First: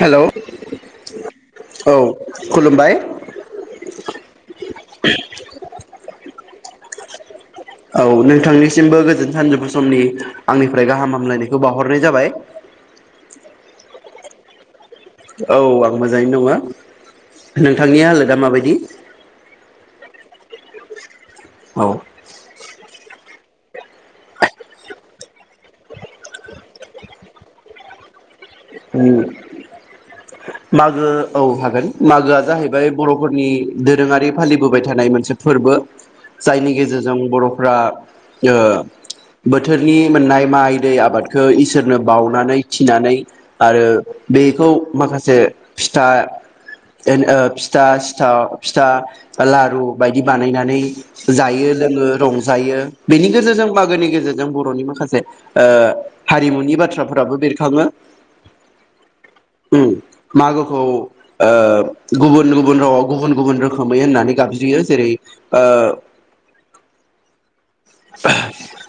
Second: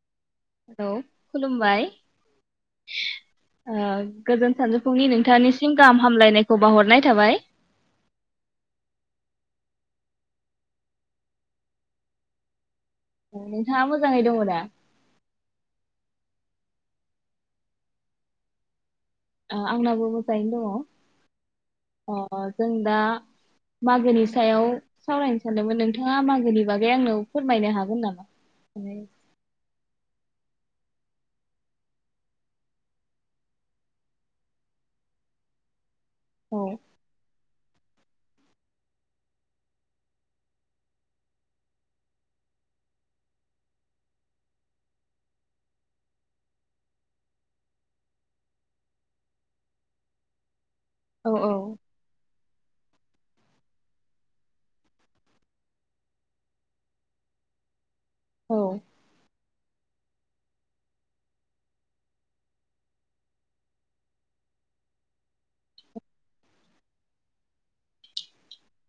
Hello खुलुमबाय औ खुलुमबाय औ ओ गोजोन सानजौफुंनि नोंथांनिसिम गाहाम हामलायनायखौ बाहरनाय थाबाय। नोंथांनिसिमबो गोजोन सानजौफु समनि आंनिफ्राय गाहाम हामलायनायखौ बावहरनाय जाबाय। नोंथाङा मोजाङै दङ दा? औ आं मोजाङैनो दङ नोंथांनि हालोदा माबायदि? ओ आंनाबो मोजाङैनो दङ। औ अ जों दा मागोनि सायाव सावरायनो सानदोंमोन नोंथाङा मागोनि बागै आंनाव फोरमायनो हागोन नामा? [unintelligible] मागो औ हागोन मागोआ जाहैबाय बर'फोरनि दोरोङारि फालिबोबाय थानाय मोनसे फोरबो। औ जायनि गेजेरजों बर' फ्रा ओ बोथोरनि मोननाय माइ दै आबादखो इसोरनो बावनानै थिनानै आरो बेखौ माखासे फिथा ओन ओ फिथा सिथा फिथा लारु बायदि बानायनानै औ जायो लोङो रंजायो। बेनि गेजेरजों मागोनि गेजेरजों बर'नि माखासे ओ हारिमुनि बाथ्राफोराबो बेरखाङो। औ उम मागोखौ ओ गुबुन गुबुन रावाव गुबुन गुबुन रोखोमै होननानै गाबज्रियो जेरै ओ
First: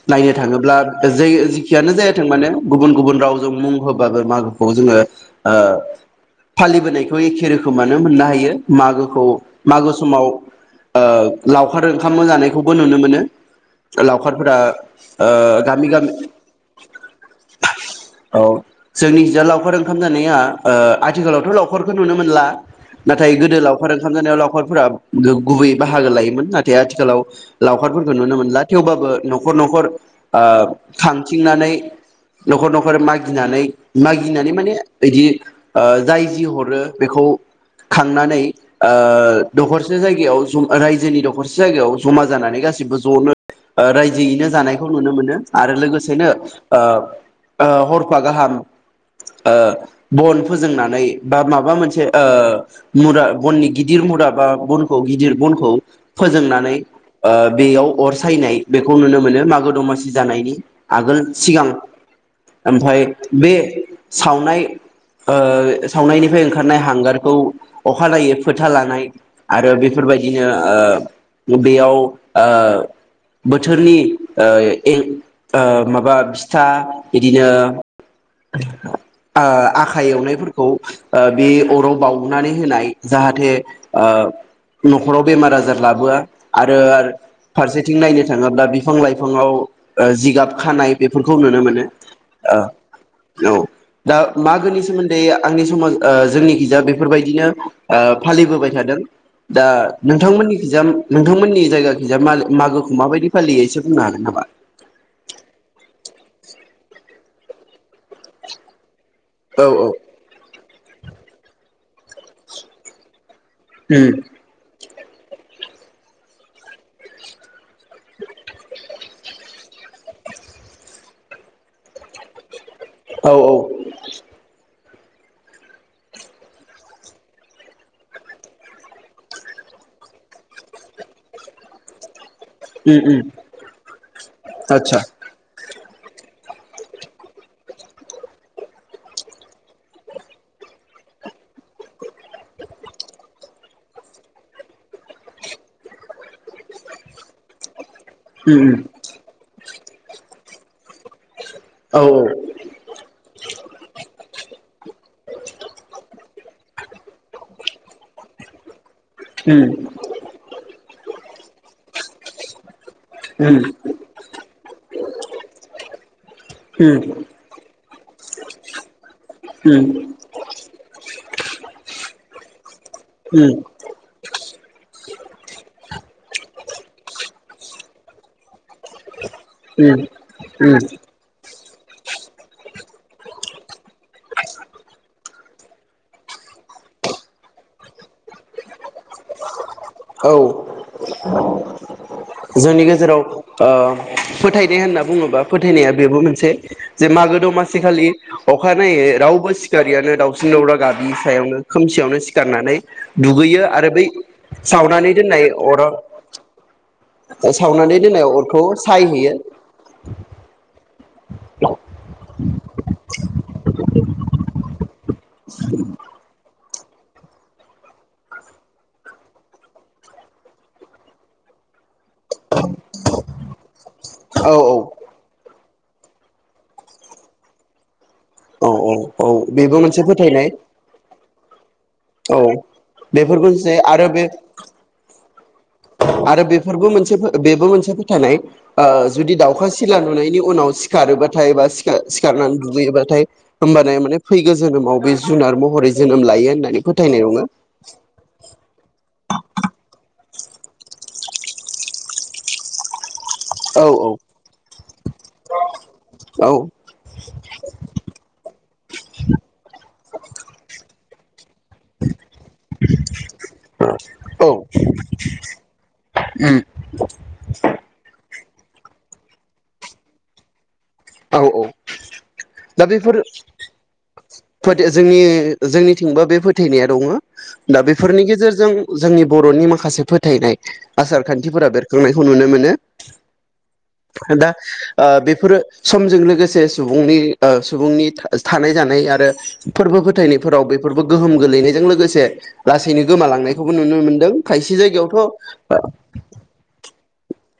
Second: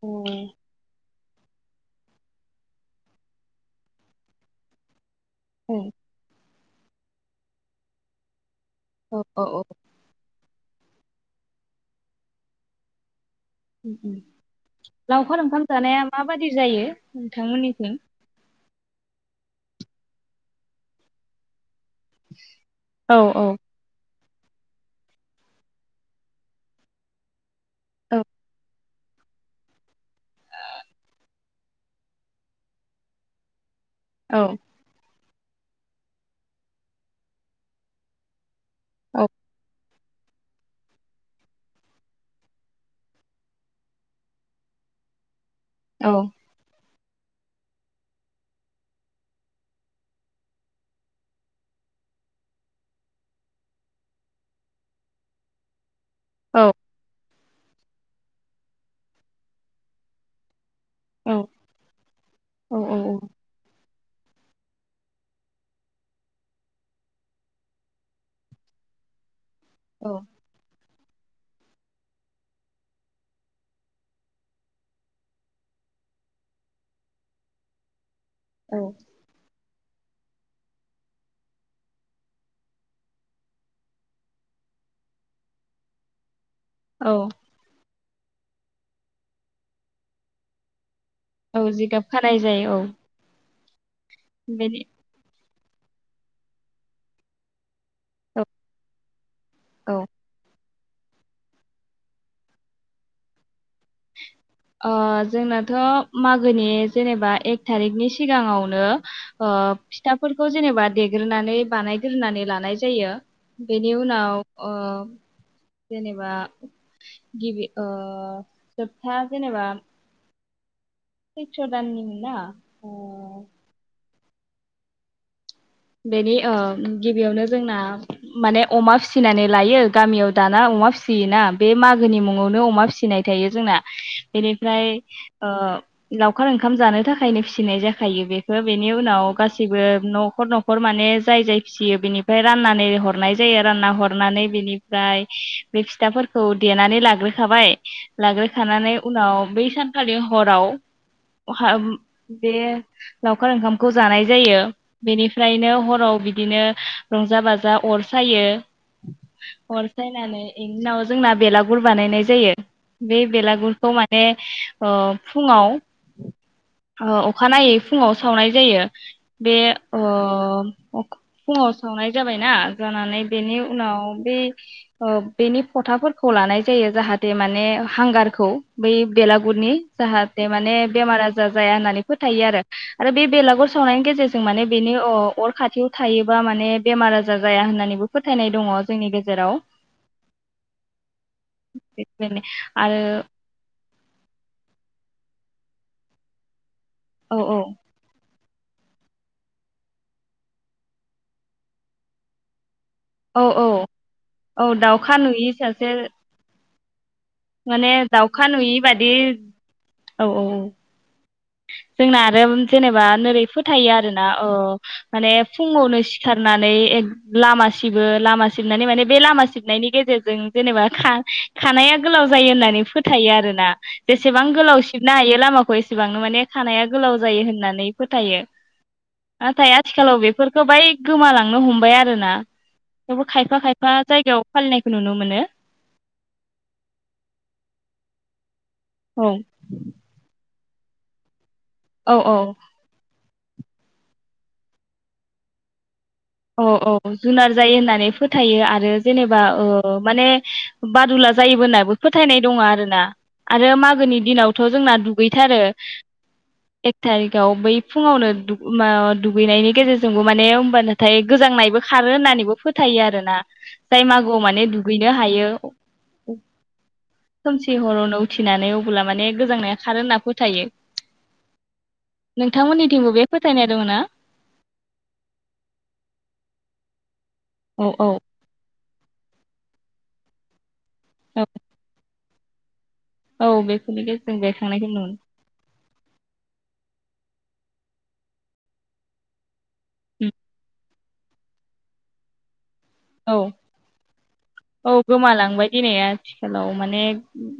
औ नायनो थाङोब्ला जै जिखियानो जायाथों मानो गुबुन गुबुन रावजों मुं होबाबो मा खौ जोङो आ। फालिबोनायखौ एखे रोखोमानो मोननो हायो। औ मागोखौ औ औ मागो समाव ओ लावखार ओंखामबो जानायखौबो नुनो मोनो। लावखारफोरा ओ लावखार ओंखाम गामि जानाया गामि माबादि जायो नोंथांमोननिथिं? औ जोंनिखिजा लावखार ओंखाम जानाया ओ आथिखालावथ' लावख फोरखौ नुनो मोनला औ नाथाय गोदो लावखार ओंख ओंखाम जानायाव लावखारफोरा गो-गुबैयै बाहागो लायोमोन नाथाय आथिखालाव लावखारफोरखो औ नुनो मोनला। थेवबाबो न'खर न'खर ओ खांथिंनानै न'खर न'खर मागिनानै मागिनानै औ माने इदि ओ जाय जि हरो बेखौ खांनानै ओ औ दखरस मोनसे जायगायावा जु-रायजोनि दखरसे जायगायाव जमा जानानै गासिबो ज'नो रायजोयैनो जानायखौ नुनो मोनो। आरो औ लोगोसेनो ओ ओ हरफा गाहाम ओ बन फोजोंनानै बा माबा मोनसे ओ मुरा बननि गिदिर मुरा बा बनखौ गिदिर बनखौ औ फोजोंनानै ओ बेयाव अर सायनाय बेखौ नुनो मोनो मागो दमासि जानायनि आगोल औ सिगां औ ओमफाय बे सावनाय ओ सावनायनिफ्राय ओंखारनाय हांगारखौ अखानायै फोथा लानाय आरो बेफोरबायदिनो ओ बेयाव ओ बोथोरनि ओ ए-माबा फिथा इदिनो औ आ आख खाय एवनायफोरखौ ओ बे अराव बाउनानै होनाय जाहाथे ओ न'खराव बेमार आजार लाबोआ आरो औ फारसे तिन नायनो थाङोब्ला बिफां लाइफांआव ओ जिगाब खानाय बेफोरखौ नुनो औ मोनो जिगाब खानाय जायो औ ओ औ। दा बेनि मागोनि सोमोन्दै आंनि समाज ओ जोंनि खिजा बेफोरबायदिनो ओ औ फालिबोबाय थादों दा औ नोंथांमोननि इजा नोंथांमोननि जायगााखिजा मागोखौ माबायदि फालियो एसे बुंनो हागोन नामा? ओ जोंनाथ' मागोनि जेनेबा एक थारिखनि सिगाङावनो ओ औ फिथाफोरखौ जेनेबा देग्रोनानै बानायग्रोनानै लानाय जायो। बेनि उम उनाव ओ जेनेबा गिबि ओ जोबथा जेनेबा स्रैथ्र दाननि मोना औ औ बेनि ओ गिबियावनो जोंना माने अमा फिसिनानै लायो गामियाव दाना अमा फिसियोना बे मागोनि मुं आवनो अमा उम उम फिसिनाय थायो जोंना बेनिफ्राय आतसा ओ लावखार ओंखाम जानो थाखायनो फिसिनाय जाखायो बेखौ बेनि उनाव गासैबो न'खर न' खर माने जाय जाय फिसियो बिनि ओमफ्राय राननानै हरनाय जायो आ रानना हरनानै बेनिफ्राय बे फिथाफोरखौ देनानै लाग्रोखाबाय उम लाग्रोखानानै उनाव बै सान खालि हराव उम औ बे लावखार ओंखामखौ जानाय जायो बेनि फ्रायनो हराव बि दिनो रंजा बाजा अर सायो। उम अर सायनानै इनि उनाव जोंना बेला गुर बानायनाय जायो बे उम बेलागुरखौ माने ओ फुङाव ओ अखानायै फुङाव सावनाय जायो‌ बे उम अ अ फुंआव संनाय जाबायना जानानै बेनि उनाव बे बेनि फथाफोरखौ लानाय जायो जाहाथे माने हांगारखौ बै बेलागुरनि जाहाथे माने बेमार आजार जाया होननानै फोथायो आरो। आरो बे बेलागुर सावनायनि गेजेरजों माने अर खाथियाव थायोबा माने बेमार आजार जाया होननानैबो फो औ बेबायदिनो जोंनि आरो गेजेराव ओ फोथायदे होनना बुङोबा फोथायनाया बेबो मोनसे जे औ मागो औ दमासि खालि अखानायै रावबो सिखारियानो दाउसिन दावला गाबि सायावनो खोमसियावनो सिखारनानै औ दुगैयो औ आरो बै औ सावनानै दाउखा दोननाय नुयि सासे अराव माने सावनानै दोननाय दावखा अरखौ नुयि बादि सायहैयो औ औ औ जोंना आरो जेनेबा नोरै फोथायो आरोना अ माने फुङावनो सिखारना नै लामा सिबो लामा सिबनानै माने बे लामा सिबनायनि गेजेरजों जेनेबा खा खानाया गोलाव जायो होननानै फोथायो आरोना जेसेबां औ औ गोलाव सिबनो हायो लामाखौ [unintelligible] गोबांनो माने खानाया गोलाव जायो होननानै फोथायो औ औ नाथाय बेबो मोनसे आथिखालाव फोथायनाय बेफोरखौ बाय गोमालांनो हमबाय आ [unintelligible] आरोना औ थेवबो बेफोरखौ खायफा जे खायफा आरो बे जायगायाव फालिनायखौ नुनो मोनो। आरो बेफोरबो मोनसे फो बेबो मोनसे फोथायनाय ओ औ जुदि दाउखा सिला नुनायनि उनाव सिखारोबाद थाय बा सिखा औ औ सिखारनानै दुगैयोबाथाय होमबानाय माने फैगो जोनोमाव बे जुनार महरै जोनोम लायो औ होननानै औ फोथायनाय दङो जुनार जायो होननानै फोथायो आरो जेनेबा ओ माने बादुला जायोबो होननाबो फोथायनाय दङ आरो ना। आरो औ मागोनि दिनावथ' जोंना दुगैथारो एक थारिखआव बै फुङावनो दुग मा दुगैनायनि गेजेरजोंबो माने होमबानो थाइख गोजांनायबो खारो होननानैबो फोथायो आरोना जाय मागोआव औ माने दुगैनो हायो खोमसि हरावनो उथिनानै अबोला माने गोजांनाया खारो होनना फोथायो। औ औ दा नोंथांमोननिथिंबो बेफोर बे फोथायनाय दङ ना फोदिया जोंनि जोंनिथिंबो बे फोथायनाया दङ। दा औ औ बेफोरनि गेजेरजों जोंनि बर'नि माखासे फोथायनाय आसार औ खान्थिफोरा बेरखांनाय [unintelligible] नुनो मोनो औ बेफोरनि गेजेरजों दा बेरखांनायखौ ओ नुन बेफोरो समजों लोगोसे सुबुंनि ओ सुबुंनि था थानाय जानाय आरो फोरबो फोथायनायफोराव बे फोरबो गोहोम गोलैनायजों लोगोसे लासैनो औ गोमालांनायखौबो नुनो मोनदों खायसे औ जायगायावथ' गोमालांबाय दिनै आथिखालाव माने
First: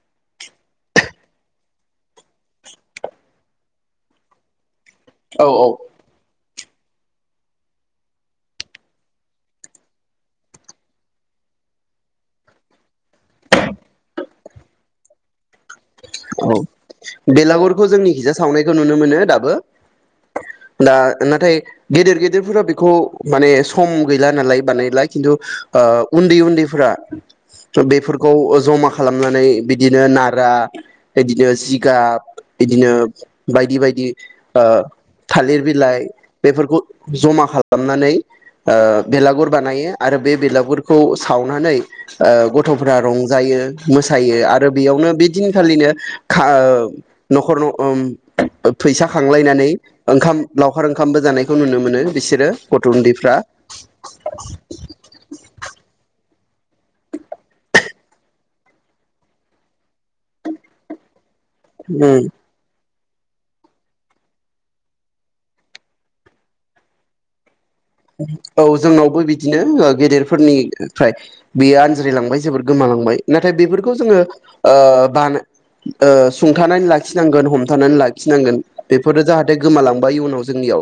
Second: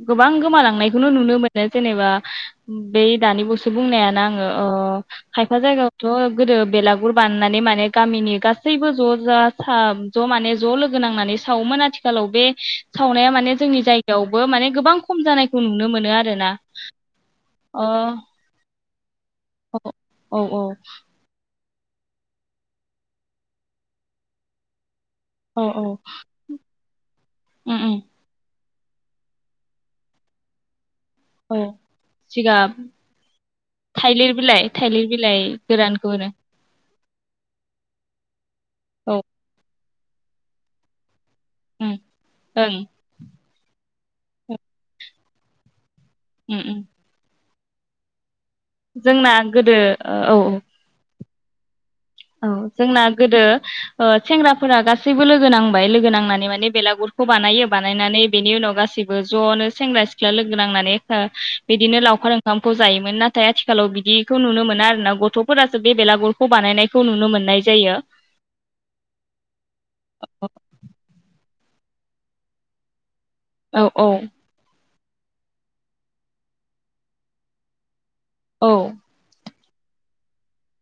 गोबां गोमालांनायखौनो नुनो मोनो जेनेबा बै दानिबसो बुंनायानो आङो ओ औ खायफा जायगाथ' गोदो बेलागुर बाननानै माने गामिनि गासैबो ज जा था ज माने ज लोगो नांनानै सावोमोन आथिखालाव बे सावनाया माने जोंनि जायगायावबो माने गोबां खम जानायखौ नुनो मोनो आरोना औ अ बेलागुरखौ जोंनि खिजा सावनायखौ नुनो मोनो दा बो औ औ दा नाथाय गेदेर गेदेरफोरा बेखौ माने सम गैला नालाय बानायलाय खिन्थु औ औ उन्दै ओ उन्दैफोरा उम उम बेफोरखौ ओ जमा खालामनानै बिदिनो नारा इदिनो औ जिगाब जिगाब इदिनो बायदि बायदि थाइलिर ओ बिलाइ थाइलिर बिलाइ थालिर बिलाइ गोरानखौ होनो बेफोरखौ जमा खालामनानै ओ औ बेलागुर बानायो आरो बे बेलागुरखौ सावनानै ओं ओ ओं गथफोरा रंजायो मोसायो उम आरो बेयावनो बे दिनखालिनो खा उम नखर न ओम फैसा जोंना खांलायनानै गोदो औ ओंखाम लावखार ओंखामबो जानाय खौ नुनो मोनो औ बिसोरो गथ' जोंना उन्दैफ्रा गोदो ओ सेंग्राफोरा गासैबो लोगो नांबाय लोगो नांनानै माने बे बेलागुरखौ बानायो बानायनानै बेनि उनाव गासैबो ज नो सेंग्रा सिख्ला लोगो नांनानै बिदिनो उम लावखार ओंखामखौ जायोमोन नाथाय आथिखालाव बिदिखौ नुनो मोना आरोना गथफोरासो बे बेलागुरखौ बानायनाय खौ नुनो मोननाय औ जोंनावबो बिदिनो गेदेरफोरनिफ्राय बेयो आनज्रिायलांबाय जोबोर गोमालांबाय नाथाय औ बेफोरखौ औ जोङो ओ आनो ओ सुंथानानै लाखिनांगोन हमथानानै ला खिनांगोन औ बेफोरो जाहाथे गोमालांबाय इयुनाव जोंनियाव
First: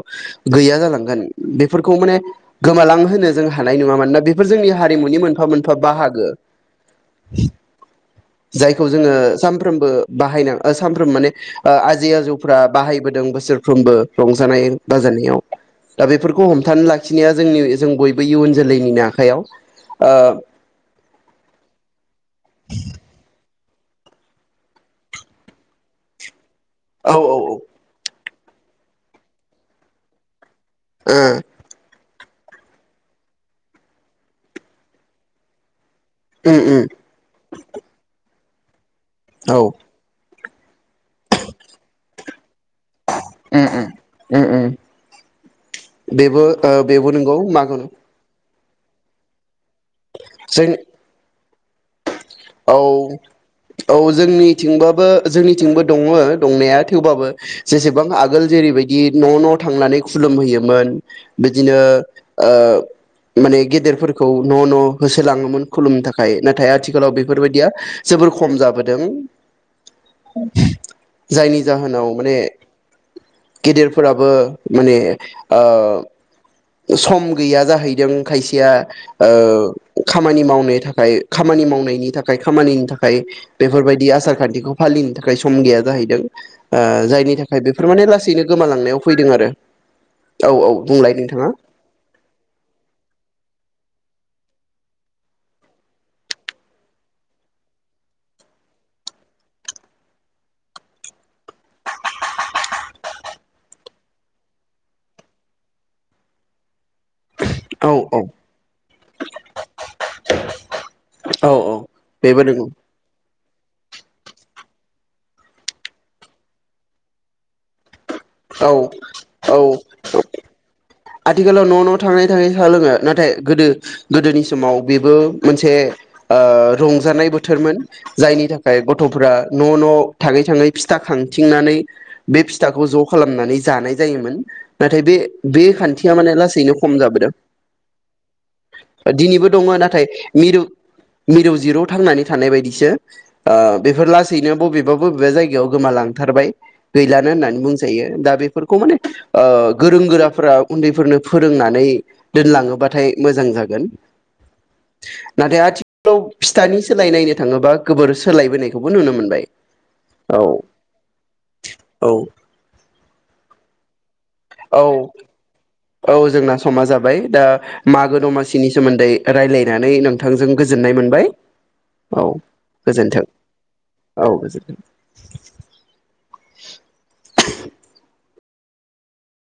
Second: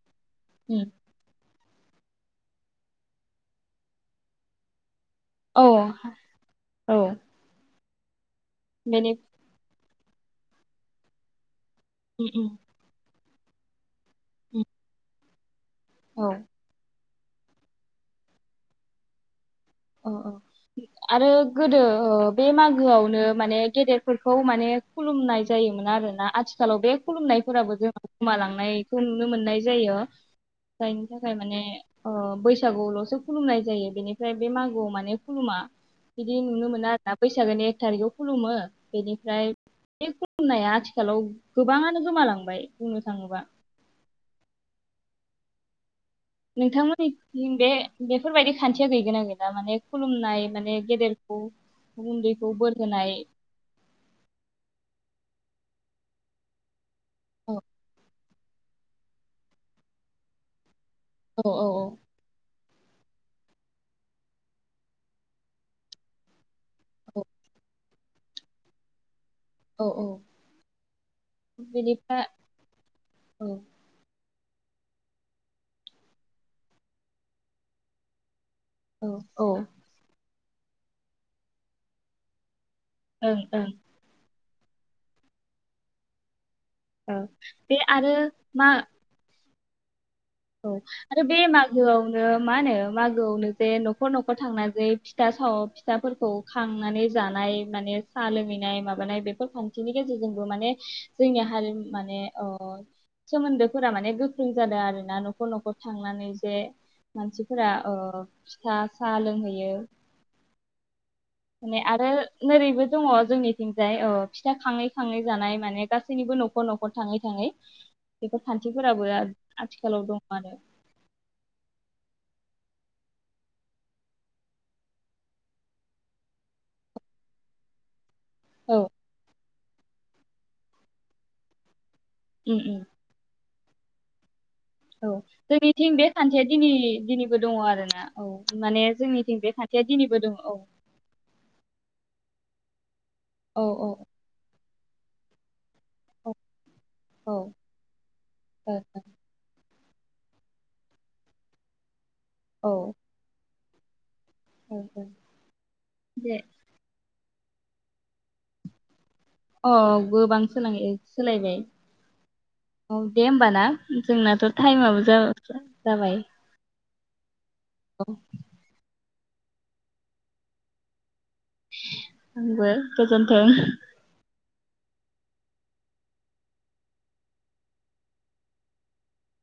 गैया जालांगोन बे बेफोरखौ माने गोमालां होनो जों हानाय नङा मानोना बेफोर जोंनि हारिमुनि मोनफा औ मोनफा बाहागो औ जायखौ जोङो बेनि सानफ्रोमबो बाहायना ओ सानफ्रोम माने ओ आजै आजौफ्रा बाहायबोदों बोस सोरफ्रोमबो रंजानाय बाजानायाव दा औ बेफोरखौ हमथानो लाख खिनाया जोंनि इ जों बयबो इयुन जोलैनिनो आखायाव ओ अ औ अ आरो गोदो ओ बे मागोआवनो माने गेदेरफोरखौ माने खुलुमनाय जायोमोन आरो ना आथि खालाव बे औ ओ खुुमनायफोराबो [unintelligible] गोमालांनायखौ नुनो मोननाय जायो जायनि थाखाय उम माने ओ बैसागुआवलसो खुलुमनाय जायो बेनिफ्राय बे मागोआव माने खुलुमा बिदि नुनो मोनो उम आरोना बैसागोनि एक थारिखआव खुलुमो बेनिफ्राय औ [unintelligible] खुलुमनाया आथि खालाव गोबाङानो गोमालां बाय बुंनो थाङोबा ओम-ओम बेबो ओ बेबो नोंगौ नोंथांमोननिथिं बे मागो बेफोरबायदि खान्थिया गैगोना गैला माने खुलुमनाय माने गेदेर औ औ-औ जोंनिथिंबाबो जोंनिथिंबो दङ दंनाया थेवबाबो ओ जेसेबां आगोल जेरैबायदि न न थांनानै खुलुमहैयोमोन औ औ बिदिनो ओ माने गेदेरफोरखौ न न होसोलाङोमोन खुलुमनो थाखाय नाथाय आथिखालाव औ बे फोरबायदिया जोबोर खम जाबोदों औ [inaudible] जायनि औ जाहोनाव बेनिफ्राय माने औ गेदेरफोराबो माने ओ सम गैया जाहैदों खायसे या औ ओं ओ खामानि माव थाखाय खामानि मावनायनि थाखाय खामानि थाखाय ओं बेफोरबायदि आसारखान्थि बेखौ फालिनो थाखाय सम गैया जाहैदों ओं जायनि थाखाय बे बेफोर माने आरो लासैनो मा गोमालांनायाव फैदों आरो औ औ बुंलाय नोंथाङा गोआवनो मा होनो मागोआवनो जे न'खर न'खर थांनानै जे फिथा साव फिथाफोरखौ खांनानै जानाय माने साहा लोंङैनाय माबानाय बेफोर खान्थिनि गेजेरजोंबो माने जोंनि हारि माने सोमोन्दोफोरा माने गोख्रों जादों आरो ना न'खर न'खर थांनानै जे मानसिफोरा औ औ ओ फिथा साहा लोंहैयो औ औ माने आरो बेबो नंगौ नोरैबो दङ जोंनिथिंजाय फिथा खाङै खाङै जानाय माने गासैनिबो न'खर न'खर थाङै थाङै बेफोर खान्थिफोराबो औ औ आथिखालाव दं आथिखालाव न' न' थाङै थाङै साह लोङो नाथाय गोदो गोदोनि समाव बेबो मोनसे रंजानाय बोथोरमोन जायनि थाखाय औ गथ'फ्रा न' न' थाङै थाङै फिथा खांथिंनानै बे उम उम फिथाखौ ज' खालामनानै जानाय जायोमोन नाथाय औ बे बे खा जोंनिथिं खान्थिया दिनै दिनैबो दङ आरोोना औ माने जोंनिथिं दिनैबो बे दङ खान्थिया नाथाय दिनैबो दङ औ बे थानाय बायदिसो औ औ बेफोर लासैनो बबे बबे बबे जायगायाव औ गोमालांथारबाय गैलानो औ होननानै बुंजायो दा बेफोरखौ माने ओ गोरों गोराफोरा उन्दैफोरनो फोरोंनानै औ दोनलाङोबाथाय मोजां जा गोन औ औ नाथाय आथिखालाव दे फिथानि सोलाय नायनो थाङोबा गोबोर सोलायबोनायखौबो नुनो मोनदों अ गोबां सोल सोलायबाय औ औ दे होमबाना जोंनाथ' औ टाइमाबो जा-जाब औ जोंना समा जाबाय दा औ मागो दमासिनि सोमो न्दै रायलायनानै नोंथांजों गोजोननाय मोनबाय। औ आंबो गोजोनथों गोजोन्थों औ गोजोन [inaudible]